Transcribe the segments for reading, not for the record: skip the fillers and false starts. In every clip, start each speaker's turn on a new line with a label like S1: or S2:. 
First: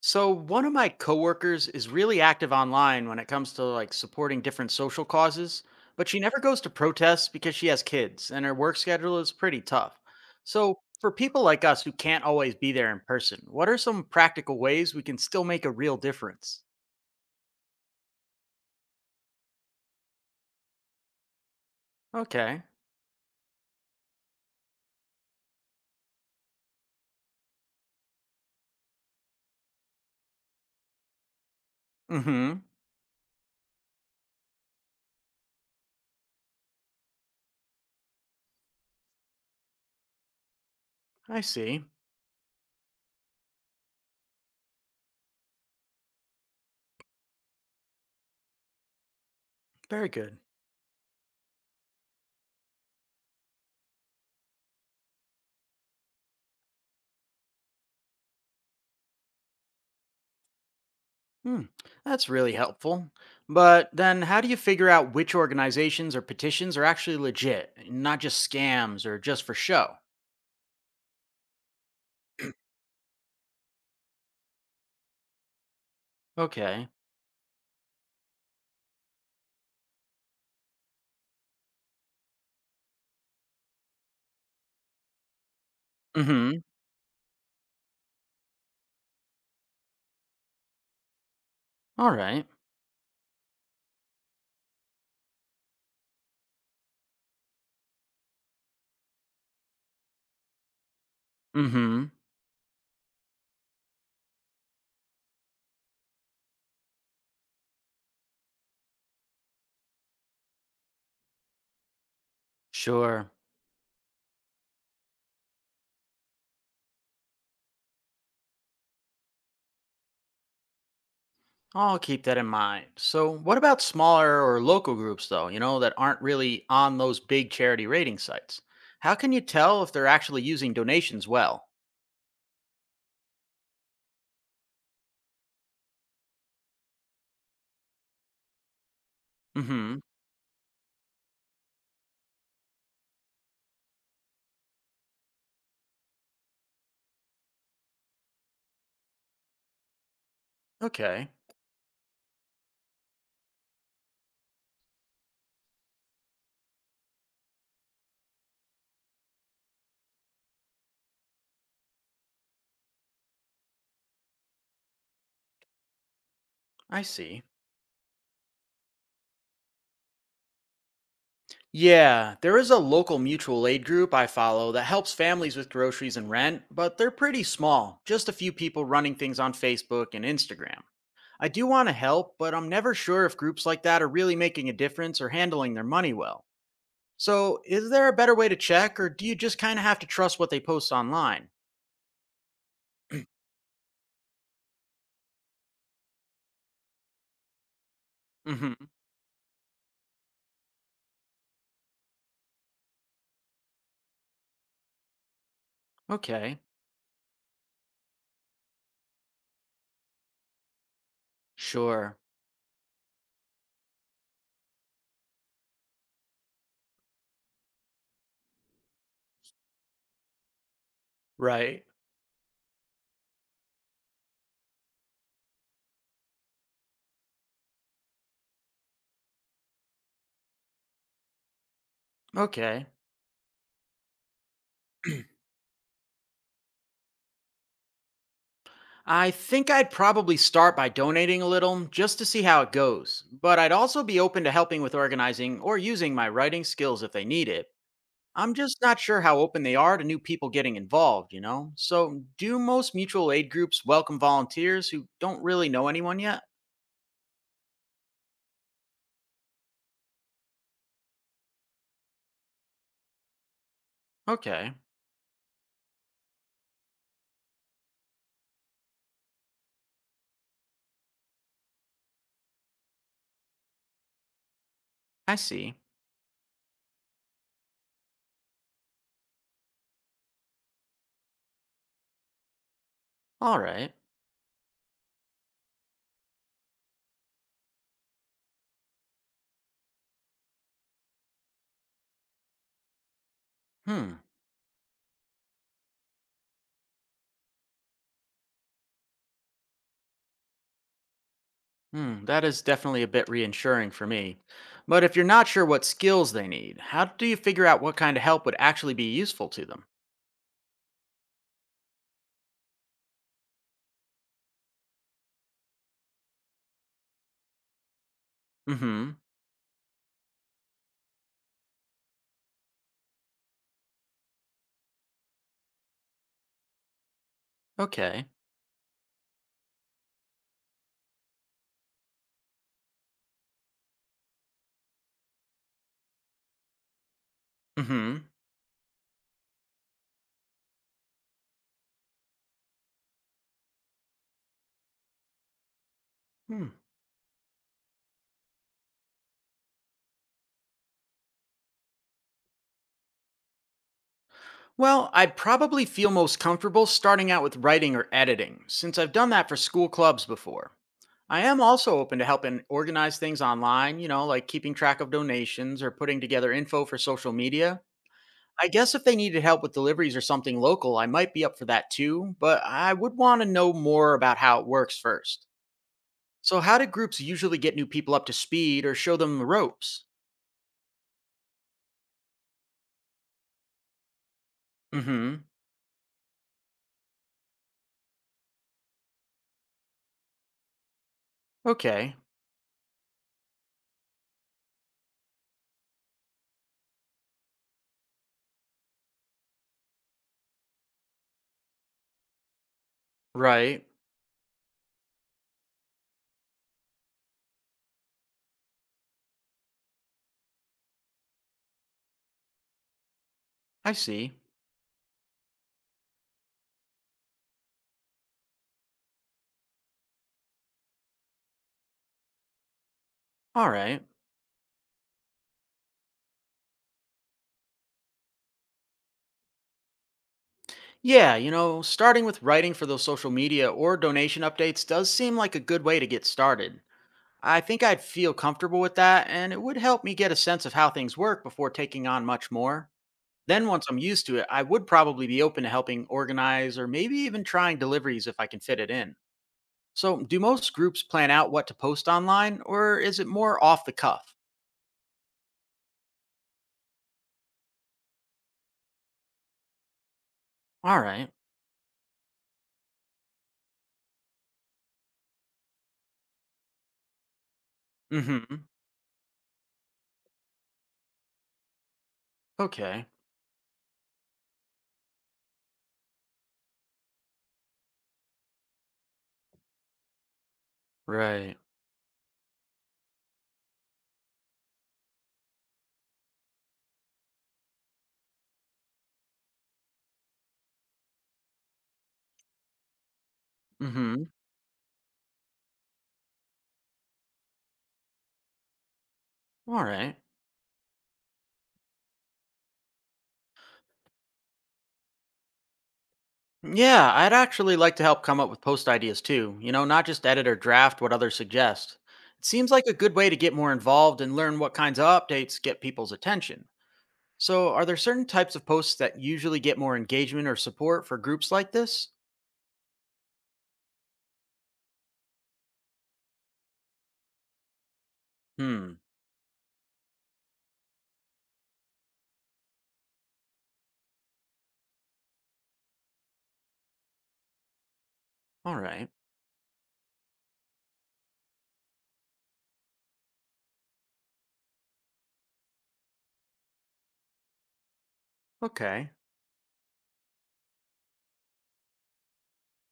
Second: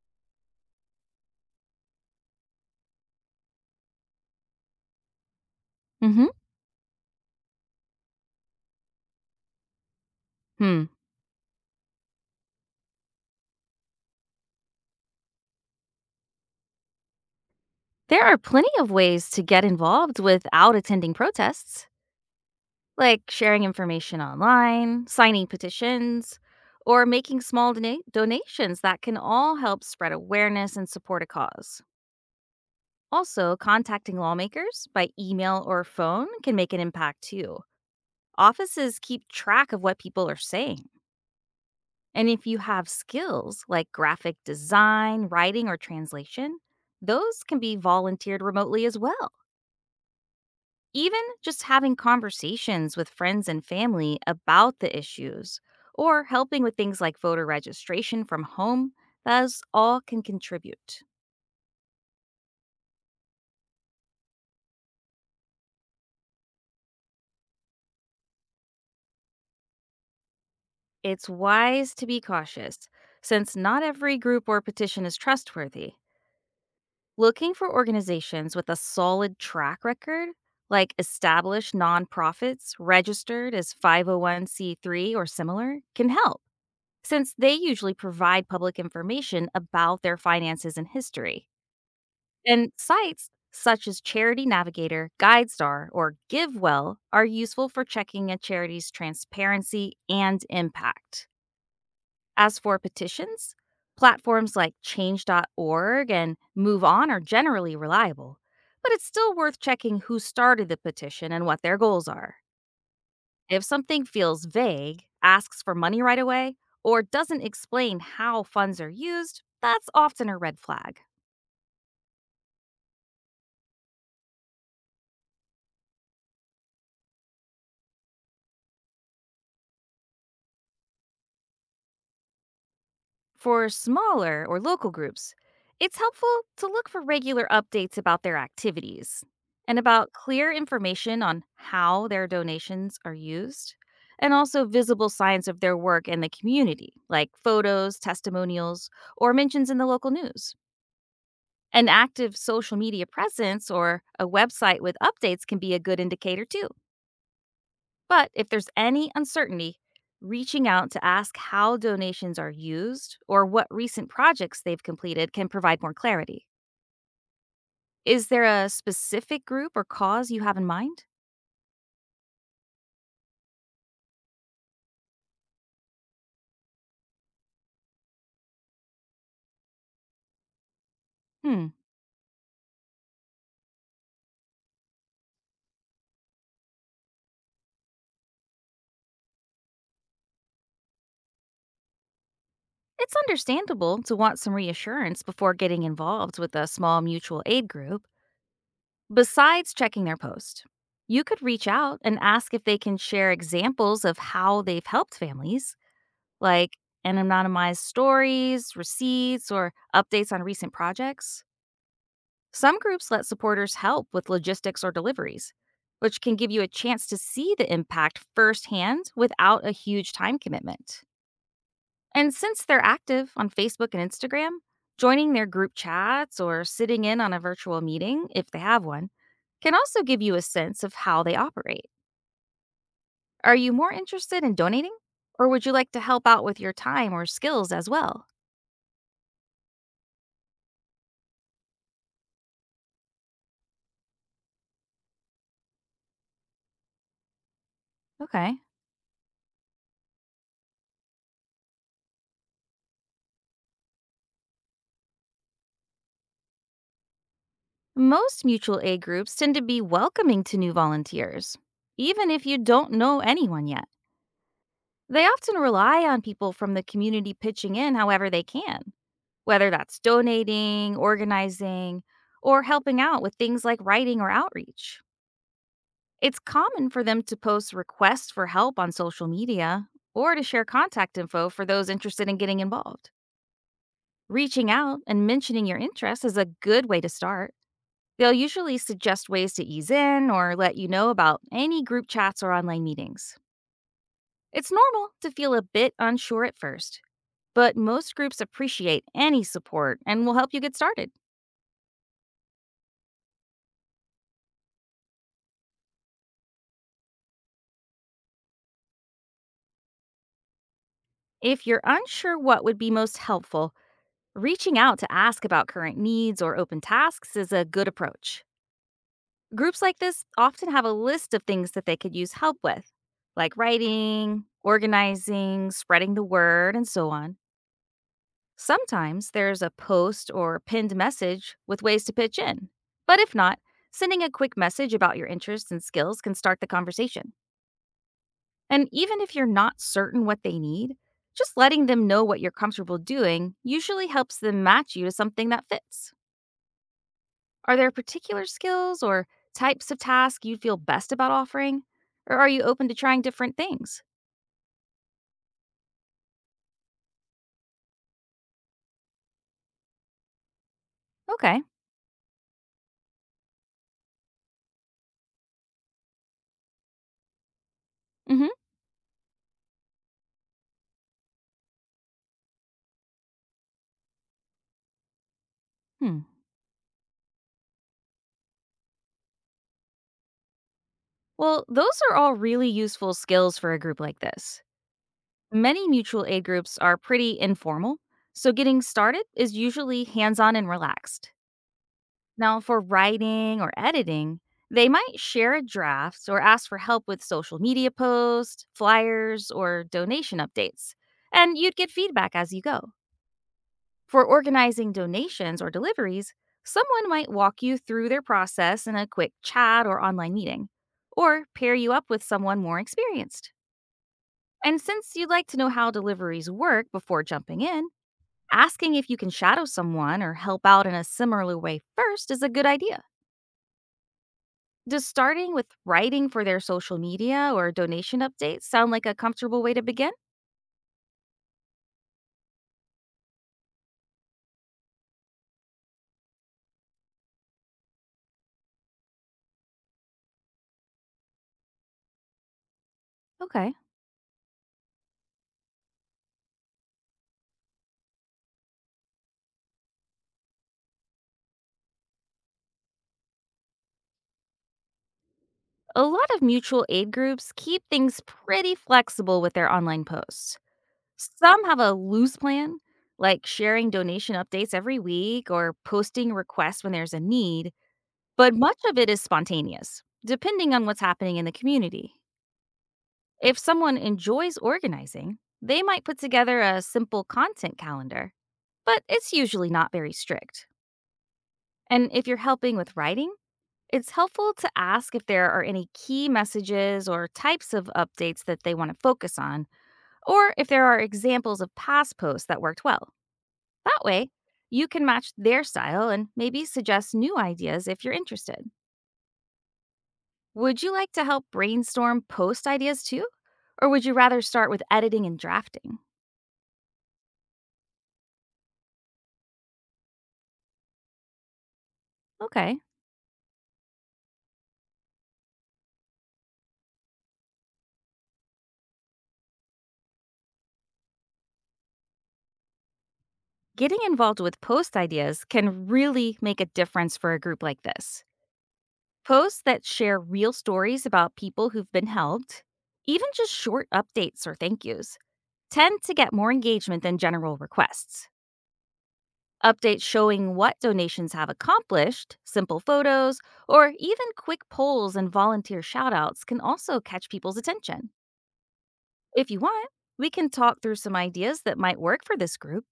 S1: So one of my coworkers is really active online when it comes to like supporting different social causes, but she
S2: Hmm.
S1: never goes to protests because she has kids and her work schedule is pretty tough. So
S2: Hmm.
S1: for people like us who can't always be there in person, what are some practical ways we can still make a real difference?
S2: There are plenty of ways to get involved without attending protests,
S1: Okay.
S2: like sharing information online, signing petitions, or making small donations that can all help spread awareness and support a cause.
S1: Mhm.
S2: Also, contacting lawmakers by email or phone can make an impact too. Offices keep track of what people are saying.
S1: I see.
S2: And if you have skills like graphic design, writing, or translation, those can be volunteered remotely as well.
S1: Very good.
S2: Even just having conversations with friends and family about the issues or helping with things like voter registration from home, those all can contribute.
S1: Hmm. That's really helpful. But then how do you figure out which organizations or petitions are actually legit, and not just scams or just for show?
S2: It's wise to be cautious since not every group or petition is trustworthy.
S1: Okay.
S2: Looking for organizations with a solid track record, like established nonprofits registered as 501c3 or similar, can help
S1: Mm-hmm.
S2: since they usually provide public information about their finances and history.
S1: All right.
S2: And sites such as Charity Navigator, GuideStar, or GiveWell are useful for checking a charity's transparency and impact.
S1: Mm-hmm.
S2: As for petitions, platforms like change.org and MoveOn are generally reliable, but it's still worth checking who started the petition and what their goals are.
S1: Sure.
S2: If something feels vague, asks for money right away, or doesn't explain how funds are used, that's often a red flag.
S1: I'll keep that in mind. So what about smaller or local groups though, you know, that aren't really on those big charity rating sites? How can you tell if they're actually using donations well?
S2: For smaller or local groups, it's helpful to look for regular updates about their activities and
S1: Mm-hmm.
S2: about clear information on how their donations are used, and also visible signs of their work in the community, like photos, testimonials, or mentions in the local news.
S1: Okay.
S2: An active social media presence or a website with updates can be a good indicator too. But if there's any uncertainty, reaching out to ask how donations are used or what recent projects they've completed can provide more clarity.
S1: I see.
S2: Is there a specific group or cause you have in mind?
S1: Yeah, there is a local mutual aid group I follow that helps families with groceries and rent, but they're pretty small, just a few people running things on Facebook and Instagram. I
S2: Hmm.
S1: do want to help, but I'm never sure if groups like that are really making a difference or handling their money well. So, is there a better way to check, or do you just kind of have to trust what they post online?
S2: It's understandable to want some reassurance before getting involved with a small mutual aid group,
S1: Hmm.
S2: besides checking their post. You could reach out and ask if they can share examples of how they've helped families,
S1: Okay.
S2: like anonymized stories, receipts, or updates on recent projects.
S1: Sure.
S2: Some groups let supporters help with logistics or deliveries, which can give you a chance to see the impact firsthand without a huge time commitment.
S1: Right.
S2: And since they're active on Facebook and Instagram, joining their group chats or sitting in on a virtual meeting, if they have one, can also give you a sense of how they operate.
S1: Okay.
S2: Are you more interested in donating? Or would you like to help out with your time or skills as well?
S1: I think I'd probably start by donating a little just to see how it goes, but I'd also be open to helping with organizing or using my writing skills if they need it. I'm
S2: Okay.
S1: just not sure how open they are to new people getting involved, you know? So, do most mutual aid groups welcome volunteers who don't really know anyone yet?
S2: Most mutual aid groups tend to be welcoming to new volunteers, even if you don't know anyone yet.
S1: Okay,
S2: They often rely on people from the community pitching in however they can, whether that's donating, organizing, or helping out with things like writing or outreach.
S1: I see.
S2: It's common for them to post requests for help on social media or to share contact info for those interested in getting involved.
S1: All right.
S2: Reaching out and mentioning your interests is a good way to start. They'll usually suggest ways to ease in or let you know about any group chats or online meetings.
S1: Hmm.
S2: It's normal to feel a bit unsure at first, but most groups appreciate any support and will help you get started.
S1: Hmm, that is definitely a bit reassuring for me. But if you're not sure what skills they need, how do you figure out what kind of help would actually be useful to them?
S2: If you're unsure what would be most helpful, reaching out to ask about current needs or open tasks is a good approach.
S1: Mm-hmm.
S2: Groups like this often have a list of things that they could use help with, like writing, organizing, spreading the word, and so on.
S1: Okay.
S2: Sometimes there's a post or pinned message with ways to pitch in. But if not, sending a quick message about your interests and skills can start the conversation.
S1: Mm-hmm.
S2: And even if you're not certain what they need, just letting them know what you're comfortable doing usually helps them match you to something that fits.
S1: Hmm. Hmm.
S2: Are there particular skills or types of tasks you feel best about offering? Or are you open to trying different things?
S1: Well, I'd probably feel most comfortable starting out with writing or editing, since I've done that for school clubs before. I am
S2: Okay.
S1: also open to helping organize things online, you know, like keeping track of donations or putting together info for social media.
S2: Mm-hmm.
S1: I guess if they needed help with deliveries or something local, I might be up for that too, but I would want to know more about how it works first.
S2: Hmm.
S1: So, how do groups usually get new people up to speed or show them the ropes?
S2: Well, those are all really useful skills for a group like this.
S1: Mm hmm.
S2: Many mutual aid groups are pretty informal, so getting started is usually hands on and relaxed.
S1: Okay.
S2: Now, for writing or editing, they might share a draft or ask for help with social media posts, flyers, or donation updates, and you'd get feedback as you go.
S1: Right.
S2: For organizing donations or deliveries, someone might walk you through their process in a quick chat or online meeting, or pair you up with someone more experienced.
S1: I see.
S2: And since you'd like to know how deliveries work before jumping in, asking if you can shadow someone or help out in a similar way first is a good idea.
S1: All right.
S2: Does starting with writing for their social media or donation updates sound like a comfortable way to begin?
S1: Yeah, you know, starting with writing for those social media or donation updates does seem like a good way to get started. I think I'd feel comfortable with that, and it would help me get a sense of how things work before taking on much more. Then,
S2: Okay.
S1: once I'm used to it, I would probably be open to helping organize or maybe even trying deliveries if I can fit it in. So, do most groups plan out what to post online, or is it more off the cuff?
S2: A lot of mutual aid groups keep things pretty flexible with their online posts.
S1: All right.
S2: Some have a loose plan, like sharing donation updates every week or posting requests when there's a need,
S1: Mm
S2: but
S1: hmm.
S2: much of it is spontaneous, depending on what's happening in the community.
S1: Okay.
S2: If someone enjoys organizing, they might put together a simple content calendar, but it's usually not very strict.
S1: Right.
S2: And if you're helping with writing, it's helpful to ask if there are any key messages or types of updates that they want to focus on, or if there are examples of past posts that worked well.
S1: Mm
S2: That
S1: hmm.
S2: way, you can match their style and maybe suggest new ideas if you're interested.
S1: All right.
S2: Would you like to help brainstorm post ideas too? Or would you rather start with editing and drafting?
S1: Yeah, I'd actually like to help come up with post ideas too, you know, not just edit or draft what others suggest. It seems
S2: Okay.
S1: like a good way to get more involved and learn what kinds of updates get people's attention. So, are there certain types of posts that usually get more engagement or support for groups like this?
S2: Getting involved with post ideas can really make a difference for a group like this.
S1: Hmm,
S2: Posts that share real stories about people who've been helped, even just short updates or thank yous, tend to get more engagement than general requests.
S1: all right,
S2: Updates showing what donations have accomplished, simple photos, or even quick polls and volunteer shoutouts can also catch people's attention.
S1: okay.
S2: If you want, we can talk through some ideas that might work for this group.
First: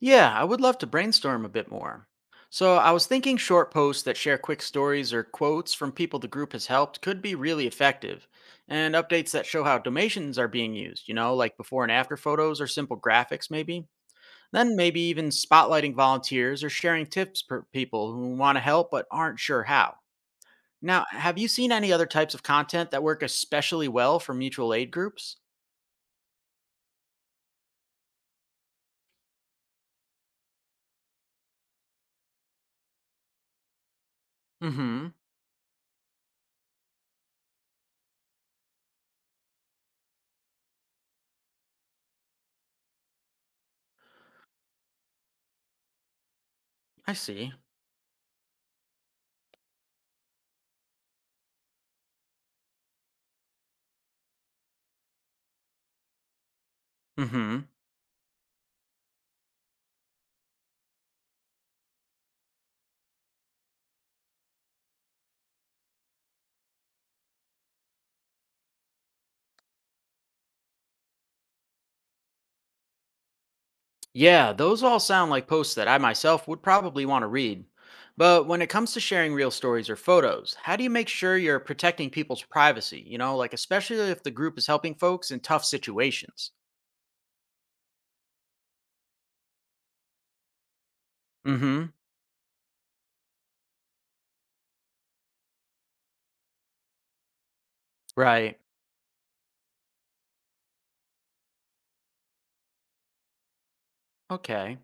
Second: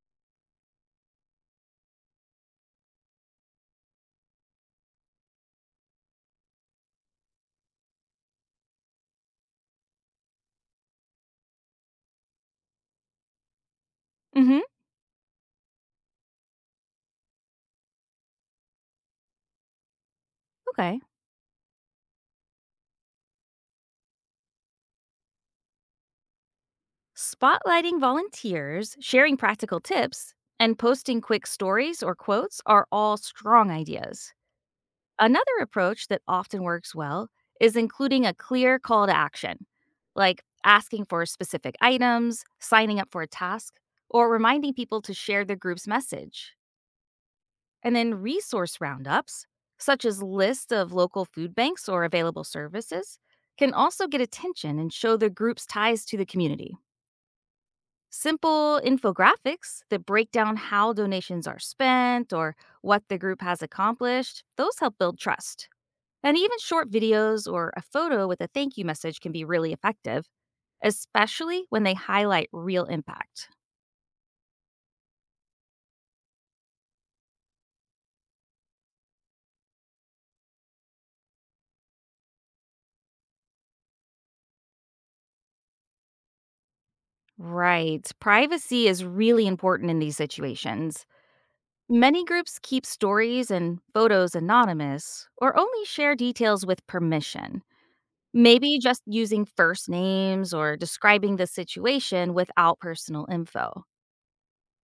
S1: Yeah, I would love to brainstorm a bit more. So, I was thinking short posts that share quick stories or quotes from people the group has helped could be really effective, and updates that show how donations are being used, like before and after photos or simple graphics, maybe.
S2: Mhm.
S1: Then, maybe even spotlighting volunteers or sharing tips for people who want to help but aren't sure how.
S2: Okay.
S1: Now, have you seen any other types of content that work especially well for mutual aid groups?
S2: Spotlighting volunteers, sharing practical tips, and posting quick stories or quotes are all strong ideas.
S1: Mm hmm.
S2: Another approach that often works well is including a clear call to action, like asking for specific items, signing up for a task, or reminding people to share the group's message.
S1: I see.
S2: And then resource roundups, such as lists of local food banks or available services, can also get attention and show the group's ties to the community.
S1: Mm hmm.
S2: Simple infographics that break down how donations are spent or what the group has accomplished, those help build trust. And even short videos or a photo with a thank you message can be really effective, especially when they highlight real impact.
S1: Yeah, those all sound like posts that I myself would probably want to read. But when it comes to sharing real stories or photos, how do you make sure you're protecting people's privacy? Like especially if the group is helping folks in tough situations.
S2: Right. Privacy is really important in these situations.
S1: Mm hmm.
S2: Many groups keep stories and photos anonymous or only share details with permission.
S1: Right.
S2: Maybe just using first names or describing the situation without personal info.
S1: Okay.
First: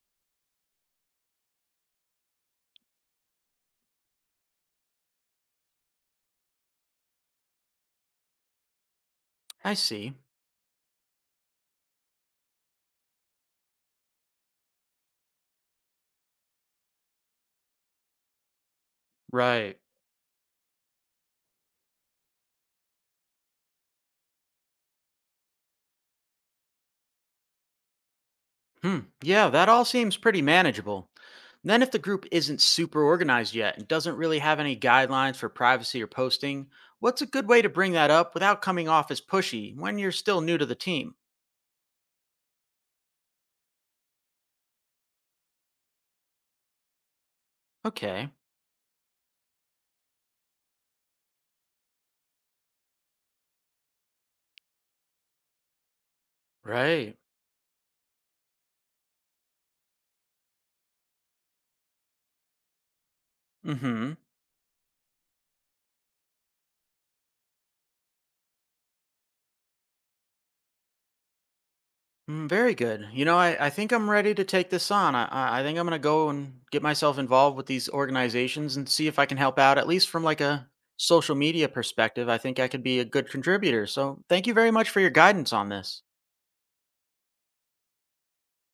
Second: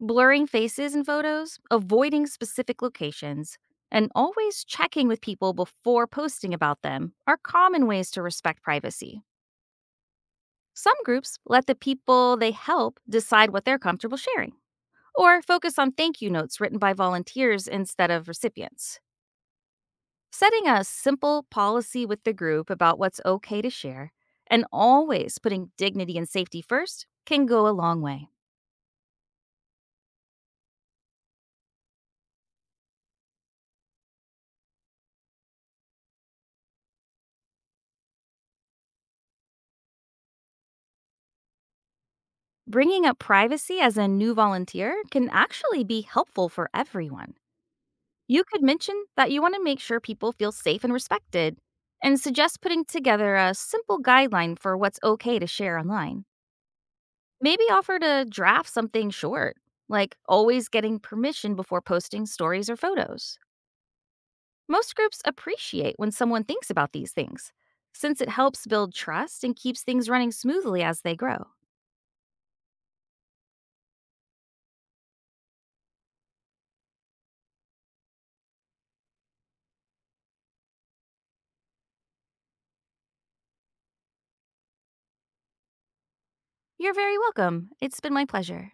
S2: Blurring faces in photos, avoiding specific locations, and always checking with people before posting about them are common ways to respect privacy.
S1: I see.
S2: Some groups let the people they help decide what they're comfortable sharing, or focus on thank you notes written by volunteers instead of recipients.
S1: Right.
S2: Setting a simple policy with the group about what's okay to share and always putting dignity and safety first can go a long way.
S1: Hmm. Yeah, that all seems pretty manageable. Then, if the group isn't super organized yet and doesn't really have any guidelines for privacy or posting, what's a good way to bring that up without coming off as pushy when you're still new to the team?
S2: Bringing up privacy as a new volunteer can actually be helpful for everyone.
S1: Okay.
S2: You could mention that you want to make sure people feel safe and respected and suggest putting together a simple guideline for what's okay to share online.
S1: Right.
S2: Maybe offer to draft something short, like always getting permission before posting stories or photos.
S1: Mm-hmm.
S2: Most groups appreciate when someone thinks about these things, since it helps build trust and keeps things running smoothly as they grow.
S1: Mm, very good. I think I'm ready to take this on. I think I'm going to go and get myself involved with these organizations and see if I can help out, at least from like a social media perspective. I think I could be a good contributor. So thank you very much for your guidance on this.
S2: You're very welcome. It's been my pleasure.